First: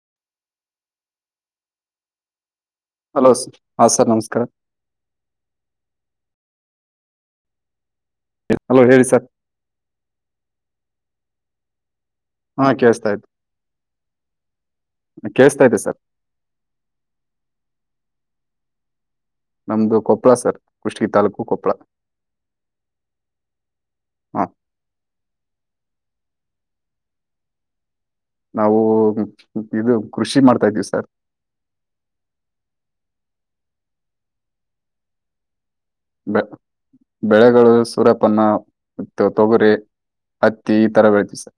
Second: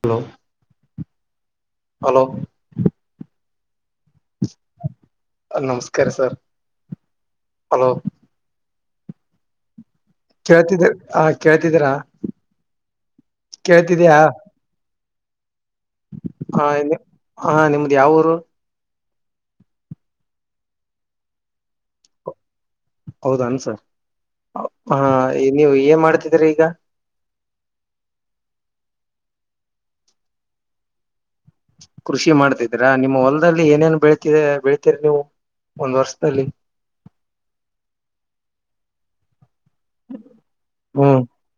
Hello hello hello ಹಾ sir ನಮಸ್ಕಾರ [unintelligible] sir hello hello ಹೇಳರಿ ಸರ್ ಕೇಳ್ತಿದ ಹ ಕೇಳ್ತಿದರಾ ಹಾಂ ಕೇಳಿಸ್ತಾ ಕೇಳ್ತಿದಯ ಕೆಸ ಹಾ ಹಾ ನಿಮ್ದ್ ಯಾವಊರು. ನಮ್ದು ಕೊಪ್ಪಳ ಸರ್ ಕುೃಷಿ ತಾಲೂಕು ಕೊಪ್ಪಳ ಹೌದ ಅನ್ಸರ್ ಹಾಂ ನೀವು ಏನ್ ಮಾಡ್ತಿದೀರ ಈಗ. ನಾವು ಇದು ಕೃಷಿ ಮಾಡ್ತಾ ಇದ್ದೀವಿ ಸರ್ ಕೃಷಿ ಮಾಡ್ತಿದೀರಾ ನಿಮ್ಮ ಹೊಲದಲ್ಲಿ ಏನೇನ್ ಬೆಳಳ್ತ ಬೆಳ್ತೀರಿ ನೀವು. ಒಂದ್ ಬೆ ವರ್ಷದಲ್ಲಿ ಬೆಳೆಗಳು ಸೂರಪ್ಪನ್ನ. [unintelligible] ತೊಗುರೆ ಅತ್ತಿ ಹ್ಮ್ ತರಬಳತಿ ಸ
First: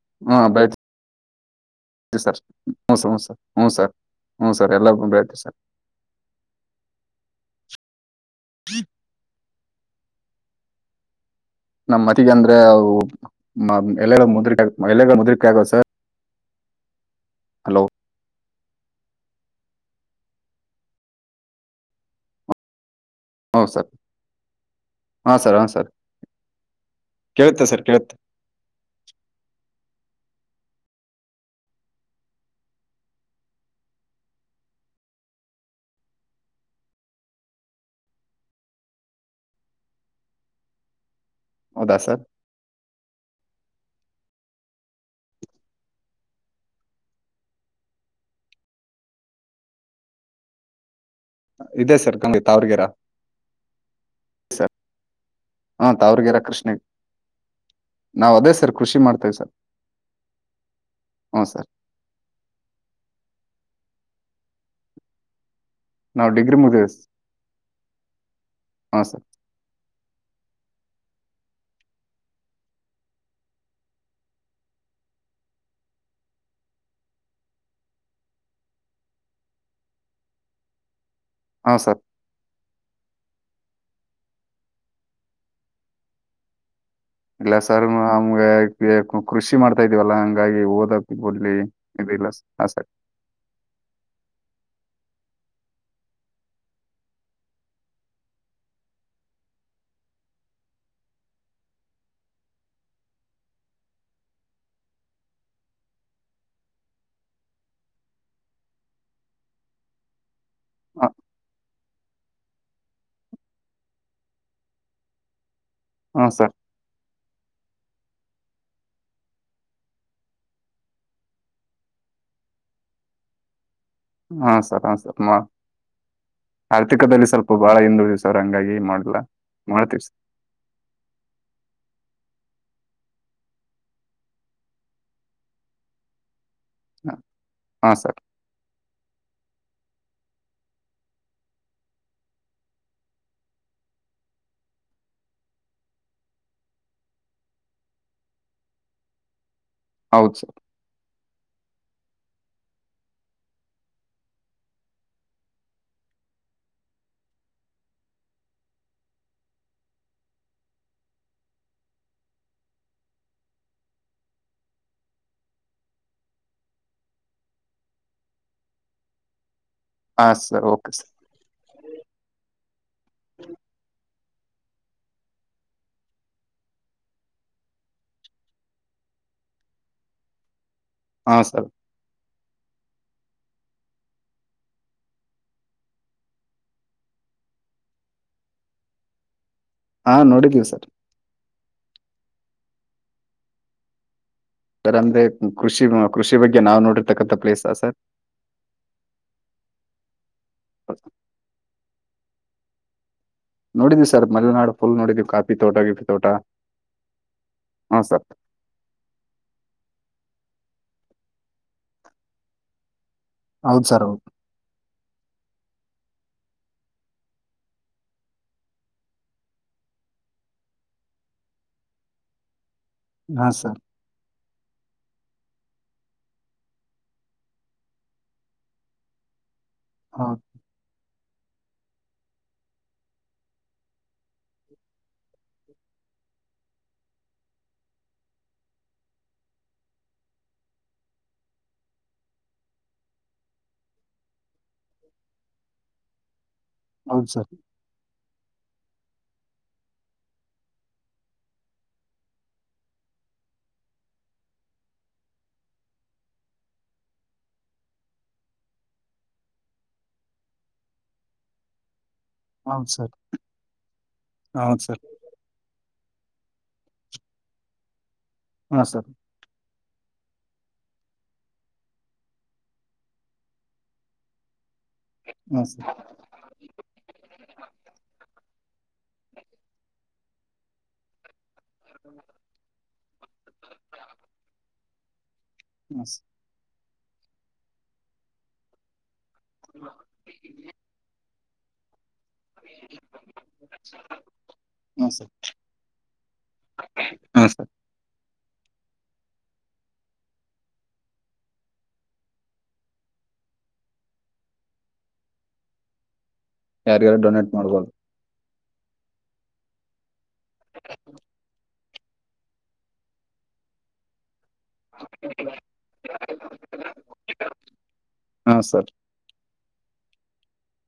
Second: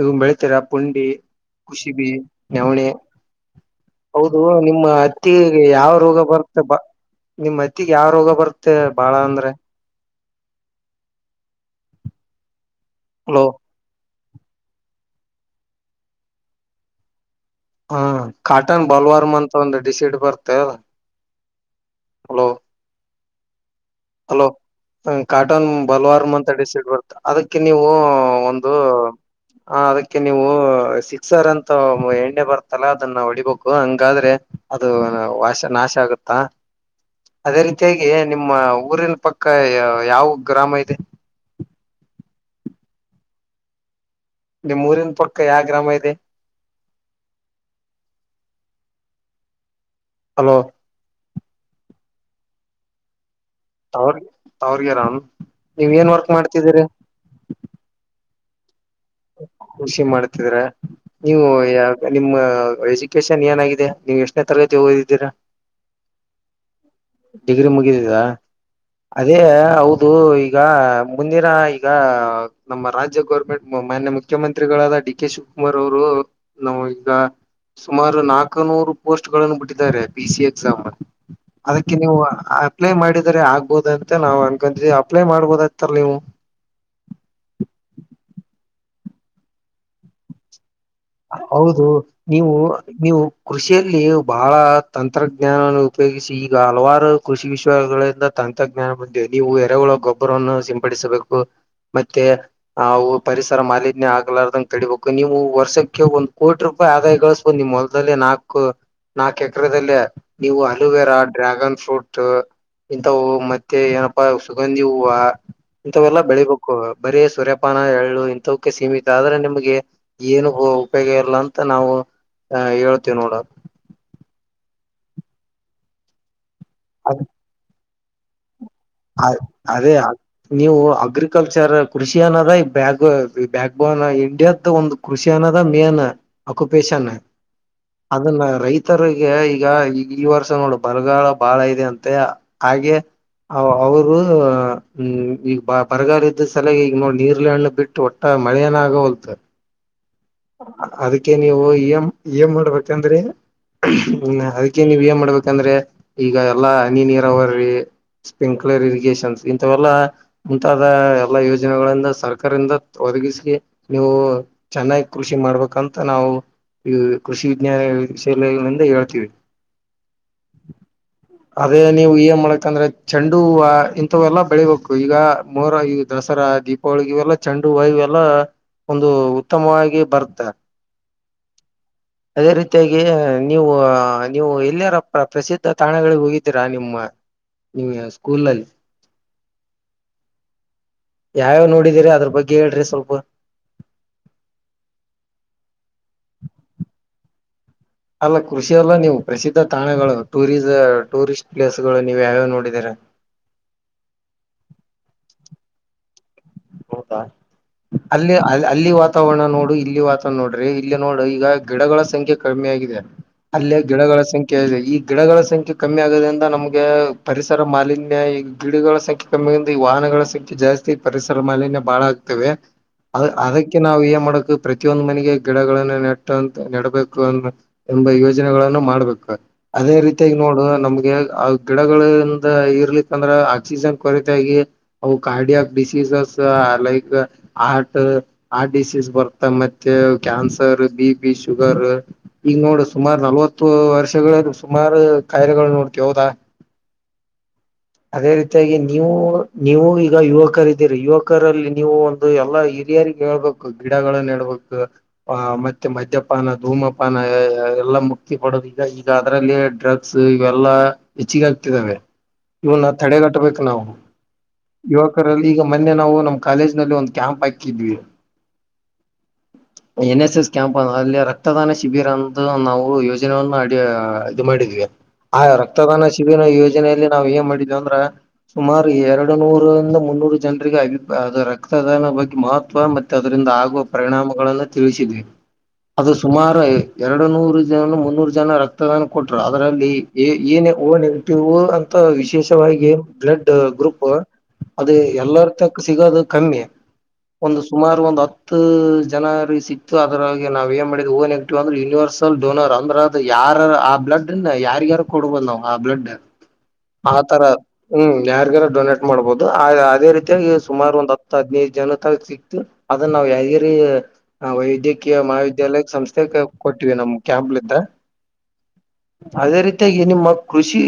ಇದು ಬೆಳತೀರಾ ಪುಂಡಿ ಕುಸಿಬಿ ಸರ್ ನವಣೆ ಹ ಸರ್ ಹ ಸರ್ ಹ್ ಸರ್ ಹೌದು ಹ್ಞೂ ಸರ್ ನಿಮ್ಮ ಎಲ್ಲ ಅತ್ತಿ ಬೆಳಿತೀವಿ ಸರ್ ಯಾವ ರೋಗ ಬರುತ್ತೆ ಬ ನಿಮ್ಮ. ಮತ್ತಿಗೆ ಯಾವ ರೋಗ ಬರುತ್ತೆ ಬಾಳ ಅಂದ್ರೆ ನಮ್ಮ್ ಮತಿಗೆ ಅಂದ್ರೆ ಹಲೋ ಎಲ್ಲಗ ಮುದ್ರ ಎಲ್ಲಗ ಮುದ್ರಕ ಆಗವ ಸರ್. ಹಲೋ ಹ್ಮ ಕಾಟನ್ ಬಲ್ವಾರ ಮ ಮೊಂದು ಡಿಸಿಡ್ ಬರ್ತ ಹಲೋ. ಹು ಸರ್ ಹಲೋ ಹ ಹಾಂ ಸರ್ ಹಾಂ ಕಾಟನ್ ಸರ್ ಬಲ್ವಾರ ಮತ ಅಸಿಡ್ ಬರುತ್ತೆ ಅದಕ್ಕೆ ಕೇಳುತ್ತೆ ಸರ್ ನೀವು ಕೇಳುತ್ತೆ ಒಂದು ಹ ಅದಕ್ಕೆ ನೀವು ಸಿಕ್ಸರ್ ಅಂತ ಎಣ್ಣೆ ಬರ್ತಲ್ಲ ಅದನ್ನ ಹೊಡಿಬೇಕು ಹಂಗಾದ್ರೆ ಅದು ವಾಶನಾ ಆಗುತ್ತಾ ಅದೇ ರೀತಿಯಾಗಿ ನಿಮ್ಮ ಊರಿನ ಪಕ್ಕ ಯಾವ ಗ್ರಾಮ ಇದೆ ಹೌದಾ ಸರ್ ನಿಮ್ಮ್ ಊರಿನ ಪಕ್ಕ ಯಾವ ಗ್ರಾಮ ಇದೆ ಹಲೋ ಇದೆ ಸರ್ ಗಂಗ ತಾವ್ರಗರ. ಅವ್ರ ಅವ್ರಿಗೆರಾಮ ಹಾ ನೀವ ಏನ್ ವರ್ಕ್ ಮಾಡ್ತಿದ್ದೀರಿ ನಾವು ಅದೇ ಸರ್ ಕೃಷಿ ಮಾಡ್ತೇವಿ ಸರ್ ಕೃಷಿ ಮಾಡ್ತಿದ್ರೆ ಹ್ಞೂ ನೀವು ಸರ್ ಯ ನಿಮ್ಮ ಎಜುಕೇಶನ್ ಏನಾಗಿದೆ ನೀವು ಎಷ್ಟನೇ ತರಗತಿ ಓದಿದ್ದೀರಾ ನಾವ ಡಿಗ್ರಿ ಮುಗದಿದೇ ಸರ್ ಡಿಗ್ರಿ ಮುಗಿದಿದಾ ಸರ್ ಅದೇ ಅವು ಇದು ಈಗ ಮುಂದಿನ ಈಗ ನಮ್ಮ ರಾಜ್ಯ ಗೌರ್ಮೆಂಟ್ ಮಾನ್ಯ ಮುಖ್ಯಮಂತ್ರಿಗಳಾದ ಡಿ ಕೆ ಶಿವಕುಮಾರ್ ಅವರು ನಮ್ ಈಗ ಸುಮಾರು ನಾಕು ನೂರು ಪೋಸ್ಟ್ ಗಳನ್ನು ಬಿಟ್ಟಿದ್ದಾರೆ ಪಿ ಸಿ ಎಕ್ಸಾಮ್ ಹ್ಞೂ ಅದಕ್ಕೆ ಸರ್ ನೀವು ಆ ಅಪ್ಲೈ ಮಾಡಿದರೆ ಆಗ್ಬೋದ ಅಂತ ನಾವವು ಅನ್ಕೊಂತಿದವಿ ಅಪ್ಲೈ ಮಾಡ್ಬೋದ್ತಲ್ ನೀವು ಇಲ್ಲ ಸರ್ ನಮ್ಗೆ ಕೃಷಿ ಮಾಡ್ತಾ ಇದ್ದೀವಲ್ಲಾ ಹಂಗಾಗಿ ಓದಕ್ ಓದ್ಲಿ ಹೌದು ಇದಿಲ್ಲ ಸರ್. ನೀವು ಹಾ ಸರ್ ನೀವು ಕೃಷಿಯಲ್ಲಿ ಬಹಳಾ ತಂತ್ರಜ್ಞಾನವನ್ನು ಉಪಯೋಗಿಸಿ ಈಗ ಹಲವಾರು ಕೃಷಿ ವಿಶ್ವಗಳಿಂದ ತಂತ್ರಜ್ಞಾನ ಬಂದಿದೆ ನೀವು ಎರೆಹುಳು ಗೊಬ್ಬರನ್ನು ಸಿಂಪಡಿಸಬೇಕು ಮತ್ತೆ ಅ ಪರಿಸರ ಮಾಲಿನ್ಯ ಆಗ್ಲಾರದಂಗ ತಡಿಬೇಕು ನೀವು ವರ್ಷಕ್ಕ ಒಂದ್ ಕೋಟಿ ರೂಪಾಯಿ ಆದಾಯ ಗಳಸಬೇಕ ನಿಮ್ ಹೊಲದಲ್ಲಿ ನಾಕ್ ನಾಕ್ ಎಕರೆದಲ್ಲಿ ನೀವು ಹಾ ಅಲೋವೇರಾ, ಡ್ರ್ಯಾಗನ್, ಫ್ರೂಟ್ ಇಂಥ ಹೂವು ಮತ್ತೆ ಏನಪ್ಪಾ ಸುಗಂಧಿ ಹೂವು ಇಂಥವೆಲ್ಲ ಹಾ ಸರ್ ಬೆಳಿಬೇಕು ಬರೀ ಸುರೆಪಾನ ಪ್ಪಾನ ಎಳ್ಳು ಇಂಥಕೆ ಸೀಮಿತ ಆದ್ರೆ ನಿಮಗೆ ಏನು ಹ ಉಪಯೋಗ ಇಲ್ಲ ಅಂತ ನಾವು ಅ ಹೇಳ್ತೇವಿ ನೋಡ ಹಾ ಸರ್ ಹ ಸರ್ ಆರ್ಥಿಕದಲ್ಲಿ ಸ್ವಲ್ಪ ಬಾಳ ಹಿಂದುಳಿದವ ಸರ್ ಹಿಂಗಾಗಿ ಅ ಅದೇ ನೀವು ಅಗ್ರಿಕಲ್ಚರ್ ಕೃಷಿ ಏನ ಅದ ಬ ಬ್ಯಾಕ್ ಬೋನ್ ಇಂಡಿಯ್ದು ಒಂದು ಕೃಷಿ ಅನ್ನೋದ ಮೇನ್ ಅಕ್ಯುಪೆಷನ್ ಹಾ ಹಾ ಸರ್ ಅದನ್ನ ರೈತರಿಗೆ ಈಗ ಈಗ ಈ ವರ್ಷ ನೋಡು ಬರಗಾಲ ಬಾಳ ಇದೆ ಅಂತೆ ಹಾಗೆ ಅವರು ಈಗ ಬರಗಾಲ ಇದ ಸಲಾಗಿ ಈಗ ನೋಡ ನೀರಳೇ ಹಣ್ಣು ಬಿಟ್ಟು ಒಟ್ಟ ಮಳೆಯನಾಗ ಒಲ್ತ್ ಹೌದು ಸರ್ ಅದಕ್ಕೆ ನೀವು ಎಂ ಇ ಎಂ ಮಾಡ್ಬೇಕಂದ್ರೆ ಹ್ಮ ಅದಕ್ಕೆ ನೀವ ಏನ್ ಮಾಡ್ಬೇಕಂದ್ರೆ ಈಗ ಎಲ್ಲಾ ಹನಿ ನೀರಾವರಿ ಸ್ಪ್ರಿಂಕ್ಲರ್ ಇರಿಗೇಶನ್ಸ್ ಇಂಥವೆಲ್ಲಾ ಮುಂತಾದ ಎಲ್ಲಾ ಯೋಜನೆಗಳಿಂದ ಸರ್ಕಾರಿಂದ ಒದಗಿಸಿ ನೀವು ಚೆನ್ನಾಗಿ ಕೃಷಿ ಮಾಡ್ಬೇಕಂತ ನಾವು ಈ ಕೃಷಿ ವಿಜ್ಞಾನ ವಿಷಯಲಿಂದ ಹೇಳ್ತೀವಿ. ಹಾ ಸರ್ ಓಕೆ ಸರ್ ಅದೇ ನೀವು ಏನ್ ಮಾಡ್ಕಂದ್ರೆ ಚೆಂಡು ಹೂವಾ ಇತ್ತಾವೆಲ್ಲಾ ಬೆಳಿಬೇಕು ಈಗ ಮೋರ ಈ ದಸರಾ ದೀಪಾವಳಿಗೆ ಇವೆಲ್ಲ ಚೆಂಡು ಹೂವಾಇವೆಲ್ಲಾ ಒಂದು ಉತ್ತಮವಾಗಿ ಬರುತ್ತೆ ಹಾ ಸರ್ ಅದೇ ರೀತಿಯಾಗಿ ನೀವು ನೀವು ಎಲ್ಲಿಯರ ಪ್ರ ಪ್ರಸಿದ್ಧ ತಾಣಗಳಿಗೆ ಹೋಗಿದ್ದೀರಾ ನಿಮ್ಮ ನೀ ಸ್ಕೂಲ್ನಲ್ಲಿ ಹಾ ನೋಡಿದೀವಿ ಸರ್ ಯಾವ್ಯಾವ ನೋಡಿದೀರಿ ಅದ್ರ ಬಗ್ಗೆ ಹೇಳ್ರಿ ಸ್ವಲ್ಪ ಸರ್ ಅಂದ್ರೆ ಕೃಷಿ ಕೃಷಿ ಬಗ್ಗೆ ನಾವ್ ನೋಡಿರ್ತಕ್ಕಂತ ಪ್ಲೇಸ್ ಸರ್ ಅಲ್ಲ ಕೃಷಿ ಅಲ್ಲ ನೀವು ಪ್ರಸಿದ್ಧ ತಾಣಗಳು ಟೂರಿಸ್ ಟೂರಿಸ್ಟ್ ಪ್ಲೇಸ್ ನೀವ್ ಯಾವ್ಯಾವ ನೋಡಿದೀರಾ ನೋಡಿದ್ವಿ ಸರ್ ಮಲೆನಾಡು ಫುಲ್ ನೋಡಿದ್ವಿ ಕಾಫಿ ತೋಟ ಗಿಫಿ ತೋಟ ಹೌದಾ ಹಾ ಸರ್ ಅಲ್ಲಿ ಅ ಅಲ್ಲಿ ವಾತಾವರಣ ನೋಡು ಇಲ್ಲಿ ವಾತ ನೋಡ್ರಿ ಇಲ್ಲ ನೋಡ್ರಿ ಈಗ ಗಿಡಗಳ ಸಂಖ್ಯೆ ಕಡಿಮ್ಮಿ ಆಗಿದೆ ಅಲ್ಲೇ ಹೌದು ಸರ್ ಹೌದು ಗಿಡಗಳ ಸಂಖ್ಯೆ ಇದೆ ಈ ಗಿಡಗಳ ಸಂಖ್ಯೆ ಕಮ್ಮಿ ಆಗೋದ್ರಿಂದ ನಮಗೆ ಪರಿಸರ ಮಾಲಿನ್ಯ ಈ ಗಿಡಗಳ ಸಂಖ್ಯೆ ಕಮ್ಮಿ ಆಗ ಈ ವಾಹನಗಳ ಸಂಖ್ಯೆ ಜಾಸ್ತಿ ತಿ ಪರಿಸರ ಮಾಲಿನ್ಯ ಬಾಳ ಆಗ್ತೇವೆ ಅ ಹಾಂ ಸರ್ ಅದಕ್ಕೆ ನಾವು ಏ ಮಾಡಕ ಪ್ರತಿಯೊಂದು ಮನೆಗೆ ಗಿಡಗಳನ್ನ ನೆಟ್ಟಂತ ನೆಡಬೇಕು ಅ ಎಂಬ ಯೋಜನೆಗಳನ್ನು ಮಾಡ್ಬೇಕ ಅದೇ ರೀತಿಯಾಗಿ ಹೌದು ನೋಡು ನಮ್ಗೆ ಅ ಗಿಡಗಳಿಂದ ಇರ್ಲಿಕ್ಕ ಅಂದ್ರ ಆಕ್ಸಿಜನ್ ಕೊರತ ಆಾಗಿ ಅವು ಕಾರ್ಡಿಯಕ್ ಡಿಸೀಸಸ್ ಲೈಕ್ ಹಾರ್ಟ ಹಾರ್ ಡಿಸೀಸ್ ಬರ್ತ್ತ ಮತ್ತೆ ಕ್ಯಾನ್ಸರ್ ಬಿ ಬಿ ಶುಗರ್ ಈಗ ನೋಡ ಸುಮಾರು ನಲವತ್ತು ವರ್ಷಗಳ ಸುಮಾರು ಕಾಯಿಲೆಗಳು ನೋಡ್ದ ಹ [unintelligible] ಹೌದು ಸರ್ ಅದೇ ರೀತಿಯಾಗಿ ನೀವು ನೀವು ಈಗ ಯುವಕರ ಇದ್ದೀರಿ ಯುವಕರಲ್ಲಿ ನೀವು ಒಂದು ಎಲ್ಲಾ ಏರಿಯಾ ಹೇಳ್ಬೇಕು ಗಿಡನ್ನ ನೆಡಬೇಕು ಮತ್ತೆ ಮದ್ಯಪಾನ ಧೂಮಪಾನ ಎಲ್ಲ ಮುಕ್ತಿ ಪಡದು ಈಗ ಈಗ ಅದರಲ್ಲಿ ಡ್ರಗ್ಸ್ ಇವೆಲ್ಲಾ ಹೆಚ್ಚಿಗೆ ಆ್ತದಾವೆ ಇವನ್ನ ಹೌದು ಸರ್ ತಡೆಗಟ್ಟಬೇಕು ನಾವು ಹೌದು ಸರ್ ಯುವಕರಲ್ಲಿ ಈಗ ಮೊನೆನಾವು ನಮ್ಮ ಕಾಲೇಜ್ ನಲ್ಲಿ ಒಂದ್ ಕ್ಯಾಂಪ್ ಹಾಕಿದ್ವಿ ಹಾ sir N S S camp ಅ ಅಲ್ಲಿ ರಕ್ತದಾನ ಶಿಬಿರ ಅಂತ ನಾವು ಯೋಜನೆಯನ್ನ ಅಡಿ ಇದು ಮಾಡಿದ್ವಿ ಆ ಹಾಂ ಸರ್ ರಕ್ತದಾನ ಶಿಬಿರ ಯೋಜನೆಯಲ್ಲಿ ನಾವ್ ಏನ್ ಮಾಡಿದೇವಿ ಅಂದ್ರ ಸುಮಾರ ಎರಡು ನೂರಂದ ಮುನ್ನೂರು ಜನರಿಗೆ ಅಭಿ ರಕ್ತ ರಕ್ತದಾನ ಬಗ್ಗೆ ಮಹತ್ವ ಮತ್ತೆ ಅದರಿಂದ ಆಗುವ ಪರಿಣಾಮಗಳಗಳನ್ನು ತಿಳಿಸಿದೆೆ ಹಾಂ ಅದು ಸರ್ ಸುಮಾರು ಎರಡು ನೂರು ಜನ ಮುನ್ನೂರು ಜನ ರಕ್ತದಾನ ಕೊಟರು ಅದ್ರಲ್ಲಿ ಏ ಓ ನೆಗೆಟಿವ್ ಅಂತ ವಿಷ ವಿಶೇಷವಾಗಿ ಬ್ಲಡ್ ಗ್ರೂಪ್ ಅದು ಹಾಂ ಸರ್ ಎಲ್ಲರ್ ತಕ್ಕ ಸಿಗೋದು ಕಮ್ಮಿ ಹಾಂ ಒಂದು ಸರ್ ಸುಮಾರು ಒಂದು ಹತ್ತು ಜ ಜನ ಸಿಕ್ತ ಅದರಾಗಿ ನಾವ ಏನ್ ಮಾಡಿದ ಓ ನೆಗಟಿವ್ ಅಂದ್ರೆ ಯೂನಿವರ್ಸಲ್ ಡೋನರ್ ಅಂದ್ರೆ ಅದು ಯಾರ ಆಬ್ [unintelligible] ಯಾರ್ಗ್ಯಾರ ಕೊಡಬೋದು ನಾವ್ ಆ ಬ್ಲಡ್ ಯಾರಿಗಾರು ಆತರ ಡೊನೇಟ್ ಮಾಡ್ಬೋದು ಹ್ಮ ಯ ಡೊನೇಟ್ ಮಾಡ್ಬಹುದು ಅದೇ ರೀತಿಯಾಗಿ ಸುಮಾರು ಒಂದ ಹತ್ತು ಹದಿನೈದು ಜನ ತ ಸಿಕ್ತು ಅದನ್ನ ನಾವುತಿ ವೈದ್ಯಕೀಯ ಮಹಾವಿದ್ಯಾಲಯ ಸಂಸ್ಥೆ ಕೊಟ್ಟೀವಿ ನಮ್ ಕ್ಯಾಂಪ್ಲಿಂದ ಹಾಂ ಸರ್ ಅದೇ ರೀತಿಯಾಗಿ ನಿಮ್ಮ ಕೃಷಿ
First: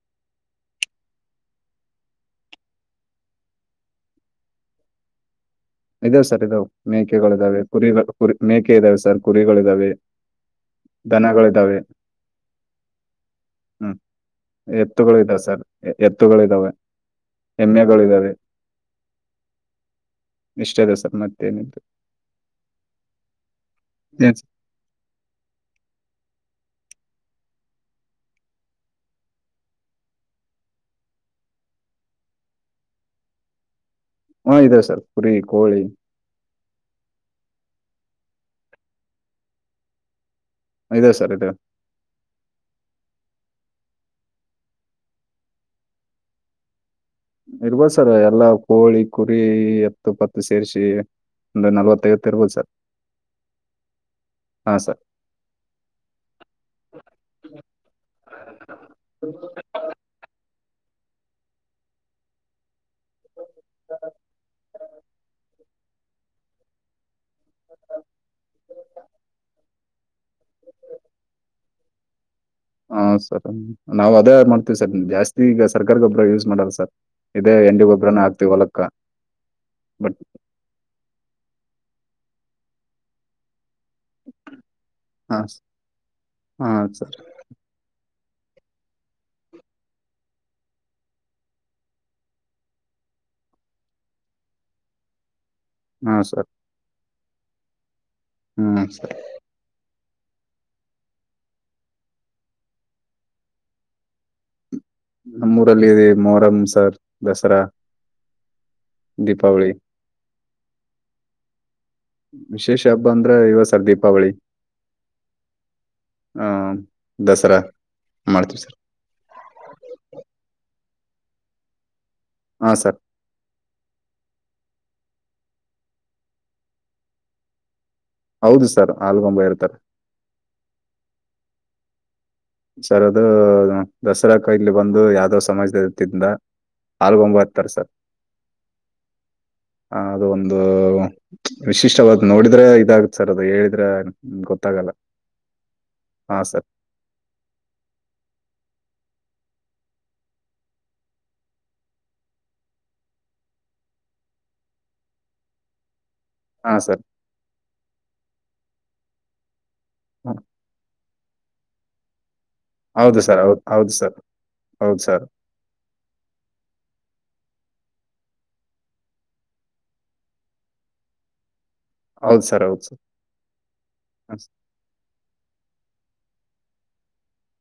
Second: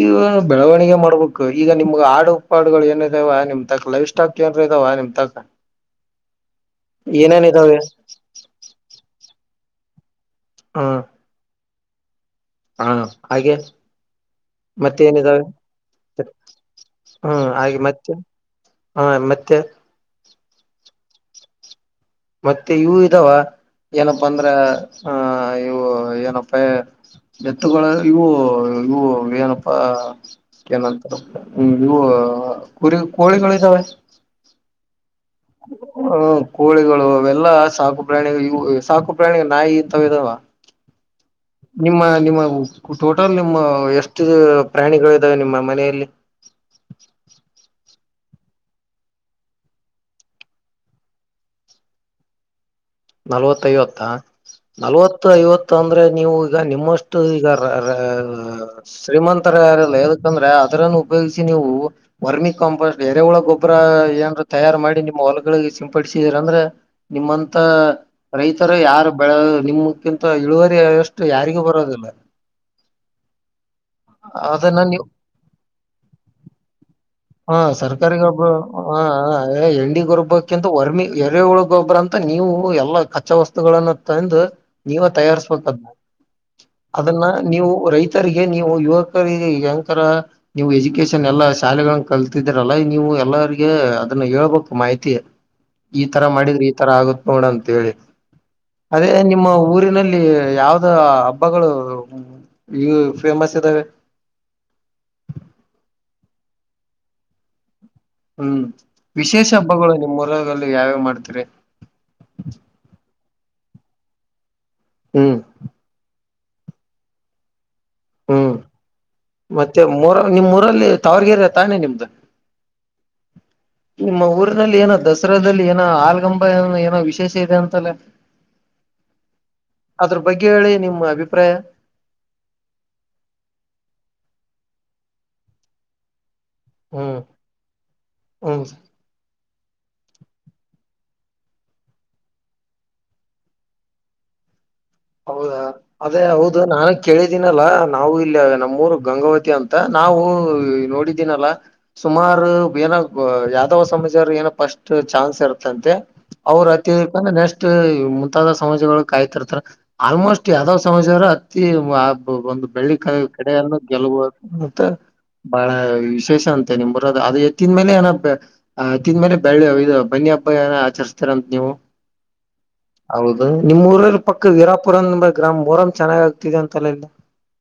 ಬೆಳವಣಿಗೆ ಮಾಡ್ಬೇಕು ಈಗ ನಿಮ್ಗ್ ಆಡು ಪಾಡುಗಳು ಏನ್ ಇದಾವ ನಿಮ್ ತಕ ಲೈಫ್ ಸ್ಟಾಕ್ ಏನ್ ಇದಾವ ನಿಮ್ ತಕ ಇದಾವ ಸರ್ ಇದಾವ ಮೇಕೆಗಳಿದಾವೆ ಕುರಿ ಕುರಿ ಮೇಕೆ ಇದ್ದಾವೆ ಸರ್ ಕುರಿಗಳು ಇದಾವೆ ದನಗಳಿದ್ದಾವೆ ಹಾ ಹಾಗೆ ಮತ್ತೆ ಎತ್ತುಗಳಿದಾವೆ ಏನಿದಾವೆ ಸರ್ ಎ- ಎತ್ತುಗಳಿದಾವೆ ಹ್ಮ್ ಹಾಗೆ ಮತ್ತೆ ಎಮ್ಮೆಗಳಿದಾವೆ ಹಾ ಮತ್ತೆ ಇಷ್ಟ ದಿವಸರ್ ಮತ್ತೇನು ಮತ್ತೆ ಇವು ಇದಾವ ಏನಪ್ಪಾ ಏನ್ ಅಂದ್ರ ಸರ್ ಆ ಇವು ಏನಪ್ಪ ಎತ್ತುಗಳ ಇವು ಇವು ಏನಪ್ಪಾ ಅದ್ಕೆ ಏನಂತರ ಇ ಕುರಿ ಕೋಳಿಗಳು ಇದಾವೆ ಹಾ ಇದದೆ ಸರ್ ಕುರಿ ಕೋಳಿ ಹ್ಮ ಕೋಳಿಗಳು ಅವೆಲ್ಲ ಸಾಕು ಪ್ರಾಣಿ ಸಾಕು ಪ್ರಾಣಿ ನಾಯಿ ಇತಾವ ಇದಾವ ಇದೆ ಸರ್ ಇದೆ ನಿಮ್ಮ ನಿಮ್ಮಟ ಮಿನಿಮಮ್ ನಿಮ್ಮ ಎಷ್ಟು ಪ್ರಾಣಿಗಳು ಇದಾವೆ ನಿಮ್ಮ ಮನೆಯಲ್ಲಿ ಇರ್ಬೋದ್ ಸರ್ ಎಲ್ಲಾ ಕೋಳಿ ಕುರಿ ಎತ್ತು ಪತ್ತು ಸೇರ್ಸಿ ಒಂದ ನಲವತ್ತೈಐವತ್ತು ಇರ್ಬೋದು ಸರ್ ನಲ್ವತ್ತ ಐವತ್ತಾ ಹಾಂ ನಲ್ವತ್ತು ಐವತ್ತು ಅಂದ್ರೆ ನೀವು ಈಗ ನಿಮ್ಮಷ್ಟು ಈಗ ರ ರ ಸರ್ ಶ್ರೀಮಂತ ಯಾರಿಲ್ಲ ಯದಕಂದ್ರೆ ಅರನ್ನು ಉಪಯೋಗಿಸಿ ನೀವು ವರ್ಮಿ ಕಾಂಪೋಸ್ಟ್ ಎರೆ ಹುಳ ಗೊಬ್ಬರ ಏನರ ತಯಾರ ಮಾಡಿ ನಿಮ್ಮ ಹೊಲಗಳಿಗೆ ಸಿಂಪಡಿಸಿದ್ರ ಅಂದ್ರೆ ನಿಮ್ಮಂ ಂತ ರೈತರು ಯಾರು ಬೆಳ ನಿಮಕ್ಕಿಂತ ಇಳುವರಿ ಅಷ್ಟು ಯಾರಿಗೂ ಬರೋದಿಲ್ಲ ಹಾ ಸರ್ ನಾವ್ ಅದೇ ಮಾಡ್ತೀವಿ ಅದನ್ನ ಸರ್ ನೀವು ಜಾಸ್ತಿ ಈಗ ಸರ್ಕಾರ ಗೊಬರ ಯೂಸ್ ಮಾಡಲ್ಲ ಸರ್ ಇದೇ ಹ ಎಂಡಿ ಸರ್ಕಾರಿ ಗೊಬ್ಬರನ ಗೊಬ್ರ ಹಾಕ್ತಿವಿ ಹೊಲಕ್ಕ ಹ ಹ ಎನ್ ಡಿ ಬಟ್ ಗರಬ್ಬಕಿಂತ ವರ್ಮಿ ಎರೆ ಹುಳಗೊಬ್ಬ್ರ ಅಂತ ನೀವು ಎಲ್ಲಾ ಕಚ್ಚಾ ವಸ್ತುಗಳನ್ನ ತಂದ ನೀವ ಹಾ ಸ- ತಯಾರಿಸಬೇಕಾದ್ನಾ ಹಾ ಸರ್ ಅದನ್ನ ಅದನ್ನ ನೀವು ರೈತ ತರ್ಗೆ ನೀವು ಯುವಕರಿಗೆ ಯಂತರ ನೀವು ಎಜುಕೇಶನ್ ಎಲ್ಲಾ ಶಾಲೆಗಳಗಳನ್ನು ಕಲ್ತಿದರಲ್ಲ ನೀವು ಎಲ್ಲರಿಗ ಅದನ್ನ ಹೇಳ್ಬೇಕ ಮಾಹಿತಿ ಈ ಹಾ ತರ ಸರ್ ಮಾಡಿದ್ರೆ ಈ ತರ ಆಗತ್ ನೋಡ ಅಂತ ಹೇಳಿ ಹ್ಮ್ ಅದೇ ಸರ್ ನಿಮ್ಮ ಊರಿನಲ್ಲಿ ಇಲ್ಲಿ ಯಾವ್ದ ಹಬ್ಬಗಳು ಉ ಈ ಫೇಮಸ್ ಇದ್ದಾವೆ ನಮ್ಮೂರಲ್ಲಿ ಇದೆ ಮೊರಂ ಸರ್ ದಸರಾ ಹ್ಮ್ ವಿಶೇಷ ದೀಪಾವಳಿ ಹಬ್ಬಗಳು ನಿಮ್ಮೂರರಲ್ಲಿ ಯಾವ್ಯಾವ ಮಾಡ್ತೀರಿ ವಿಶೇಷ ಹಬ್ಬ ಅಂದ್ರೆ ಇವ ಸರ್ ದೀಪಾವಳಿ ಹ್ಮ್ ಹ್ಮ ದಸರಾ ಹ್ಮ್ ಮಾಡ್ತೀವಿ ಸರ್ ಮತ್ತೆ ಮೂರ ನಿಮ್ಮ್ ಊರಲ್ಲಿ ತಾವರ್ಗೆರೆ ತಾನೇ ನಿಮ್ದು ಹಾ ಸರ್ ನಿಮ್ಮ ಊರಿನಲ್ಲಿ ಏನೋ ದಸರಾದಲ್ಲಿ ಏನೋ ಆಲಗಂಬ ಏ ಏನೋ ವಿಶೇಷ ಇದೆ ಅಂತಲ್ಲ. ಹೌದು ಸರ್ ಆಲ್ಗೊಂಬ ಇರ್ತಾರೆ ಅದರ ಬಗ್ಗೆ ಹೇಳಿ ನಿಮ್ಮ ಅಭಿಪ್ರಾಯ ಸರ್ ಅದು ದಸರಾ ಕೈಲಿ ಬಂದು ಯಾವುದೋ ಸಮಾಜದ ವತಿಯಿಂದ ಹ್ಮ್ ಹಾಲ್ಗ ಒಂಬತ್ತರ ಸರ್ ಹ್ಮ್ ಹ ಅದು ಒಂದು ವಿಶಿಷ್ಟವಾದ ನೋಡಿದ್ರೆ ಇದಾಗುತ್ತೆ ಸರ್ ಅದು ಹೇಳಿದ್ರೆ ಗೊತ್ತಾಗಲ್ಲ ಹೌದಾ ಅದೇ ಹಾ ಹೌದು ಸರ್ ನಾನು ಕೇಳಿದ ನಲ್ಲ ನಾವು ಇಲ್ಲಿ ನಮ್ಮೂರು ಗಂಗಾವತಿ ಅಂತ ನಾವು ನೋಡಿದ್ದೀನಲ್ಲ ಸುಮಾರ [unintelligible] ಒಂದ ಸಮಾಜಾರ ಏನ ಫಸ್ಟ್ ಚಾನ್ಸ್ ಇರುತ್ತಂತೆ ಅವರ ಹಾ ಅತಿ ಸರ್ ಹೇಳಬೇಕ ಅಂದ್ರ ನೆಕ್ಸ್ಟ್ ಮುಂತಾದ ಸಮಾಜಗಳೂ ಕಾಯ್ತಾರತರ ಆಲ್ಮೋಸ್ಟ್ ಯಾವ್ದಾವ್ ಸಮಾಜ ಅತ್ತಿ ವ ಒಂದು ಬೆಳ್ಳಿ ಹೌದು ಸರ್ ಹೌದು ಕಡೆಯನ್ನು ಹೌದು ಸರ್ ಗೆಲ್ಲುವ ಅಂತ ಹೌದು ಸರ್ ಬಾಳ ವಿಶೇಷ ಅಂತೆ ನಿಮ್ ಬರ ಅದು ತಿಂದ ಮೇಲೆ ಏನ ತಿಂದ್ಮೇಲೆ ಬೆಳ್ಳಿ ಇ ಬನ್ನಿ ಹಬ್ಬ ಏನ ಆಚರಿಸಸ್ತಾರಂತೆ ನೀವು ಹೌದು ಸರ್ ಹೌದು ಸರ್ ಹೌದು ನಿಮ್ಮ್ ಊರರ ಪಕ್ಕ ವಿರಾ ಗ್ರಾಮ್ ಬರಮ್ ಚೆನ್ನಾಗ ಆಗ್ತಿದೆ ಅಂತಲ್ಲ ಇಲ್ಲ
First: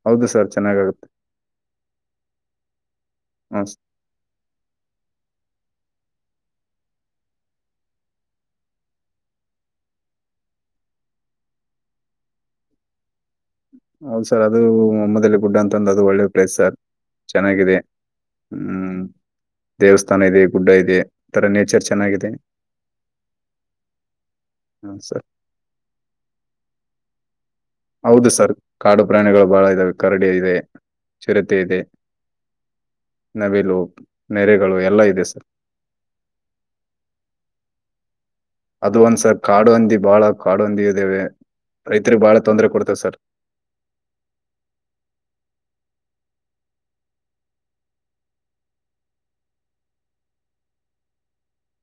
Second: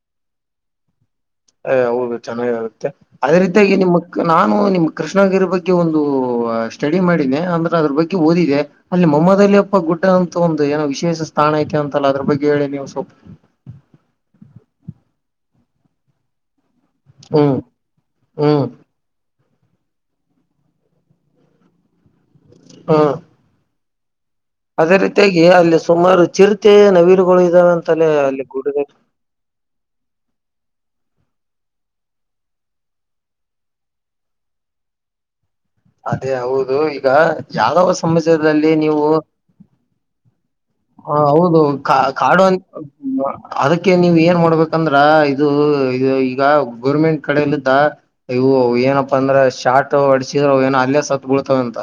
ಹೌದು ಸರ್ ಚೆನ್ನಾಗಾಗು ಅ ಹೌದು ಚನ್ನಾಗಗುತ್ತೆ ಅದೇ ಹ್ಮ್ ರೀತಿಯಾಗಿ ಸ- ನಿಮ್ಮಕ್ ನಾನು ನಿಮ ಕೃಷ ಕೃಷ್ಣಗಿರಿ ಬಗ್ಗೆ ಒಂದು ಸ್ಟಡಿ ಮಾಡಿದೆನೆ ಅಂದ್ರೆ ಅದ್ರ ಬಗ್ಗೆ ಓದಿದೆ ಅಲ್ಲಿ ಮೊಮ್ಮದಲ್ಲಿ ಅಪ್ಪ ಗುಡ್ಡ ಇಂತೂ ಒಂದು ಏನೋ ವಿಶೇಷ ಸ್ಥಾನ ಐತೆ ಅಂತಲ್ಲ ಅದ್ರ ಬಗ್ಗೆ ಹೇಳಿ ನೀವು ಸ್ವಲ್ಪ ಹೌದ ಸರ್ ಅದು ಒಮ್ಮದಲ್ಲಿ ಗುಡ್ಡ ಅಂತಂದು ಅದು ಒಳ್ಳೆ ಪ್ಲೇಸ್ ಸರ್ ಹ್ಮ್ ಚೆನ್ನಾಗಿದೆ ಹ್ಮ್ ದೇವಸ್ಥಾನ ಇದೆ ಗುಡ್ಡ ಇದೆ ಈಥರ ನೇಚರ್ ಚೆನ್ನಾಗಿದೆ ಹಾ ಅದೇ ಹ್ಮ್ ಸರ್ ರೀತಿಯಾಗಿ ಅಲ್ಲಿ ಸುಮಾರು ಚಿರತೆ ನವಿಲುಗಳು ಇದಾವೆ ಅಂತಲೇ ಹೌದು ಅಲ್ಲಿ ಸರ್ ಗುಡದಲ್ಲಿ ಕಾಡು ಪ್ರಾಣಿಗಳು ಬಹಳ ಇದಾವ ಕರಡಿ ಇದೆ ಚಿರತೆ ಇದೆ ನವಿಲು ನೆರೆಗಳು ಎಲ್ಲಾ ಇದೆ ಸರ್ ಅದೇ ಹೌದು ಈಗ ಯಾವಾವ ಸಮಾಜದಲ್ಲಿ ಅದು ನೀವು ಒಂದ್ ಸರ್ ಕಾಡು ಹಂದಿ ಬಹಳ ಕಾಡು ಹಂದಿ ಹ ಇದಾವೆ ಹೌದು ರೈತರಿಗೆ ಬಹಳ ಕಾಡು ತೊಂದರೆ ಕೊಡ್ತೇವೆ ಸರ್ ಅದಕ್ಕೆ ನೀವ ಏನ್ ಮಾಡ್ಬೇಕಂದ್ರ ಇದು ಈಗ ಗೋರ್ಮೆಂಟ್ ಕಡಲ್ಲ ಇದ ಇವು ಏನಪ್ಪಾ ಅಂದ್ರೆ ಶಾರ್ಟ್ ಅಡಸಿದ್ರ ಏನ ಅಲ್ಲೇ ಸದ್ಗುಳ್ತವೆ ಅಂತ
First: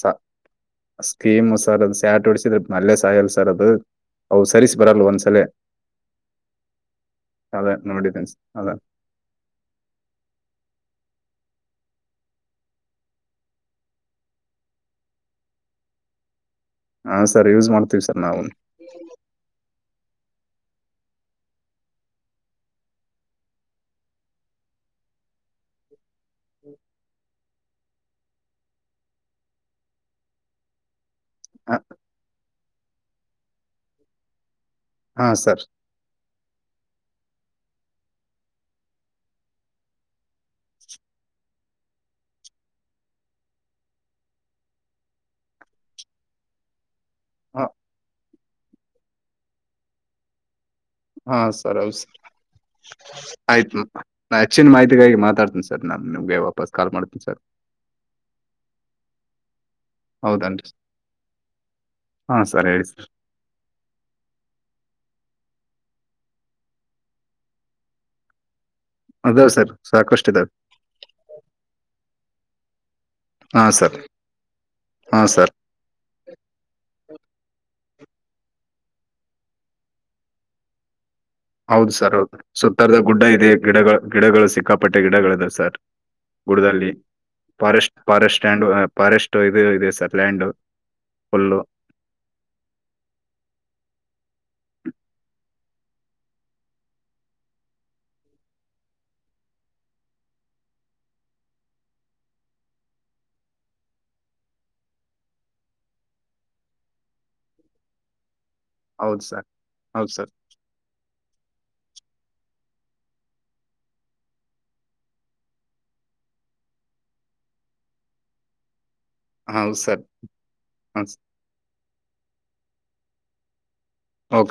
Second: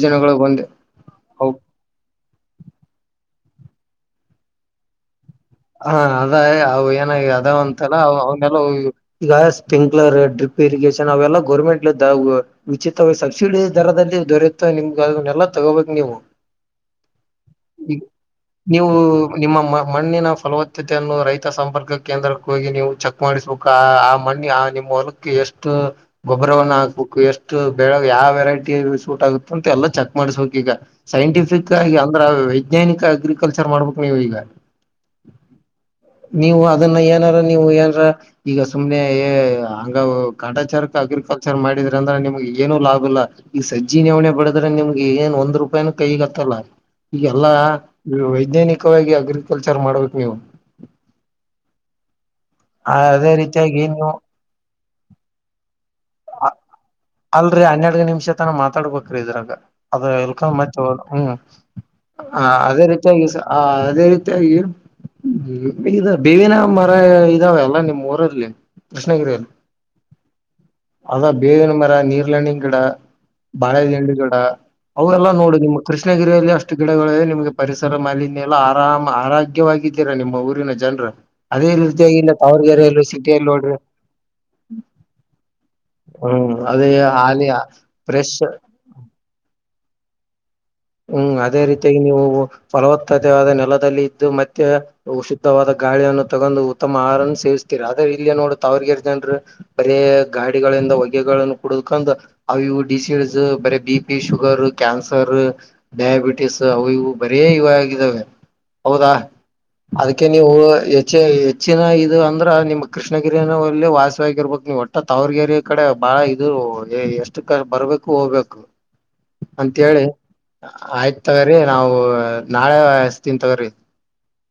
ಸ ಬಂದೆ ಸ್ಕೀಮ್ ಹ ಮಸಾಲ ಸ್ಯಾಟ್ ಉಡಿಸಿದ್ರ ಅಲ್ಲೆ ಸಾಯಲ್ ಸರ್ ಅದು ಅವು ಸರಿಸ್ ಬರಲ್ಲ ಒಂದ್ಸಲ ಹಾ ಅದ ಅವ ಏನಾಗಿ ಅದ ಅಂತಲ್ಲ ನೋಡಿದ್ದೇನೆ ಸರ್ ಅವೆಲ್ಲ ಅದ ಈಗ ಸ್ಪ್ರಿಂಕ್ಲರ್ ಡ್ರಿಪ್ ಇರಿಗಷನ್ ನಾವೆಲ್ಲಾ ಗೌರ್ಮೆಂಟ್ ಲಿಂದ ಉಚಿತವಾಗಿ ಸಬ್ಸಿಡಿ ದರದಲ್ಲಿ ದೊರೆತ ನಿಮ್ಗ ಅದನ್ನಲ್ಲ ತಗೋಬೇಕು ನೀವು ಹಾ ಸರ್ ಯೂಸ್ ಮಾಡ್ತೀವಿ ಸರ್ ನಾವು ನೀವು ನಿಮ್ಮ ಮಣ್ಣಿನ ಫಲವತ್ತತೆಯನ್ನು ರೈತ ಸಂಪರ್ಕ ಕೇಂದ್ರಕ್ಕೆ ಹೋಗಿ ನೀವು ಚೆಕ್ ಮಾಡಿಸ್ಬೇಕು ಆ ಆ ಮಣ್ಣಿ ಆ ನಿಮ್ಮ ಹೊಲಕ್ಕೆ ಎಷ್ಟು ಗೊಬ್ಬರವನ್ನ ಹಾಕ್ಬೇಕು ಎಷ್ಟು ಬೆಳ ಯಾವ ವೆರೈಟಿ ಸೂಟ್ ಆಗುತ್ತ ಅಂತ ಎಲ್ಲ ಚೆಕ್ ಮಾಡ್ಸ್ಬೇಕಕ್ ಈಗ ಸೈಂಟಿಫಿಕ್ ಆಗಿ ಅಂದ್ರೆ ವೈಜ್ಞಾನಿಕ ಅಗ್ರಿಕಲ್ಚರ್ ಮಾಡ್ಬೇಕು ನೀವು ಈಗ ಹಾ ಸರ್ ನೀವು ಅದನ್ನ ಏನಾರ ನೀವು ಏನ್ರ ಈಗ ಸುಮ್ನೆ ಹಂಗ ಕಾಟಾಚಾರಕ್ಕೆ ಅಗ್ರಿಕಲ್ಚರ್ ಮಾಡಿ ದ್ರ ಅಂದ್ರೆ ನಿಮ್ಗೆ ಏನು ಲಾಭ ಇಲ್ಲ ಈಗ ಸಜ್ಜ ನೆವಣನೆ ಬಡಿದ್ರೆ ನಿಮ್ಗೆ ಏನ್ ಒಂದ್ ರೂಪಾಯಿನ ಕೈಗ ಆತ್ತಲ್ಲ ಈಗೆಲ್ಲಾ ವೈಜ್ಞಾನಿಕವಾಗಿ ಅಗ್ರಿಕಲ್ಚರ್ ಮಾಡ್ಬೇಕು ನೀವು ಹಾ ಸರ್ ಹೌ ಸ ಅದೇ ಆಯ್ತು ರೀತಿಯಾಗಿ ನೀವು ನಾ ಹೆಚ್ಚಿನ ಮಾಹಿತಿಗಾಗಿ ಮಾತಾಡ್ತೀನಿ ಸರ್ ನಾನ್ ನಿಮ್ಗೆ ವಾಪಾಸ್ ಕಾಲ್ ಮಾಡ್ತೀನಿ ಸರ್ ಲ್ರಿ ಹನ್ನೆರಡ್ಗ ನಿಮಿಷ ತನ ಮಾತಾಡ್ಬೇಕ್ರೀ ಇದ್ರಂಗ ಅದ ಎಲ್ಕೊಂಡ ಹೌದನ್ರಿ ಮತ್ ಹ ಹ್ಮ ಹಾ ಹ ಸರ್ ಅದೇ ಹೇಳಿ ಸರ್ ರೀತಿಯಾಗಿ ಅದೇ ರೀತಿಯಾಗಿ ಹ್ಮ ಇದ ಬೇವಿನ ಮರ ಇದಾವೆಲ್ಲ ನಿಮ್ ಊರಲ್ಲಿ ಕೃಷ್ಣಗಿರಿಯಲ್ಲಿ ಅದಾವೆ ಸರ್ ಸಾಕಷ್ಟು ಇದಾವೆ ಅದ ಬೇವಿನ ಮರ ನೀರ್ಲೆಣ್ಣಿನ್ ಗಿಡ ಹಾ ಬಾಳೆ ಸರ್ ಜಂಡಿ ಗಿಡ ಹಾ ಅವರೆಲ್ಲಾ ಸರ್ ನೋಡು ನಿಮ್ಮ್ ಕೃಷ್ಣಗಿರಿಯಲ್ಲಿ ಅಷ್ಟು ಗಿಡಗಳಿವ ಮಗೆ ಪರಿಸರ ಮಾಲಿನ್ಯಲ್ಲ ಆರಾಮ ಆರೋಗ್ಯವಾಗಿದ್ದೀರಾ ನಿಮ್ಮ ಊರಿನ ಜನರು ಅದೇ ಹೌದು ಸರ್ ರೀತಿಯಾಗಿಲ್ಲ ಹೌದು ಸುತ್ತರದ ಗುಡ್ಡ ಇದೆ ಗಿಡ ಗಿಡಗಳು ಸಿಕ್ಕಾಪಟ್ಟೆ ಗಿಡಗಳಿದೆವ ಸರ್ ಹ್ಮ್ ಗಡದಲ್ಲಿ ಅದೇ ಹಾಲಿ ಫಾರೆಸ್ಟ್ ಫ್ರೆಶ್ ಫಾರೆಸ್ಟ್ ಫಾರೆಸ್ಟ್ ಇದು ಇದೆ ಸರ್ ಲ್ಯಾಂಡ್ ಹ್ಮ್ ಫುಲ್ಲು ಅದೇ ರೀತಿಯಾಗಿ ನೀವು ಫಲವತ್ತತೆೆಯವಾದ ನೆಲದಲ್ಲಿ ಇದ್ದು ಮತ್ತೆ ಉವಾದ ಗಾಳಿಯನ್ನು ತಗೊಂಡು ಉತ್ತಮ ಆಹಾರವನ್ನು ಸೇವ್ತೀರಿ ಆದ್ರೆ ಇಲ್ಲಿ ನೋಡು ತಾವರ್ಗರೆ ಜನರು ಬರೇ ಗಡಿಗಳಿಂದ ಒಗೆಗಳನ್ನು ಕುಡಕಂಡ್ ಅವು ಡಿಸೀಡ್ಸ್ ಬರ B P sugar cancer diabetes ಅವು ಇವು ಬರೇ ಇವಾಗಿದ್ದಾವೆ ಹೌದಾ ಹೌದು ಸರ್ ಹೌದು ಅದಕ್ಕೆ ಸರ್ ನೀವು ಹೆ ಹೆಚ್ಚಿನ ಇ ಅಂದ್ರ ನಿಮ್ಮ್ ಕೃಷ್ಣಗಿರಿಲ್ಲಿ ವಾಸಿಯಗರ್ಬೇಕು ನೀವು ಒಟ್ಟ ತಾವರ್ಗರೆ ಕಡೆ ಬಹಳ ಇದು ಎಷ್ಟು ಕಾಲ ಬರ್ಬೇಕು ಹೋಗ್ಬೇಕು ಹೌ ಸರ್ ಅಂತೇಳಿ ಹೌದು ಸರ್. ಆಯ್ತ್ ತಗ್ರಿ ನಾವು ನಾಳೆ ಎಸ್ತನ್ ತಗೋರಿ ಓಕೆ ಸ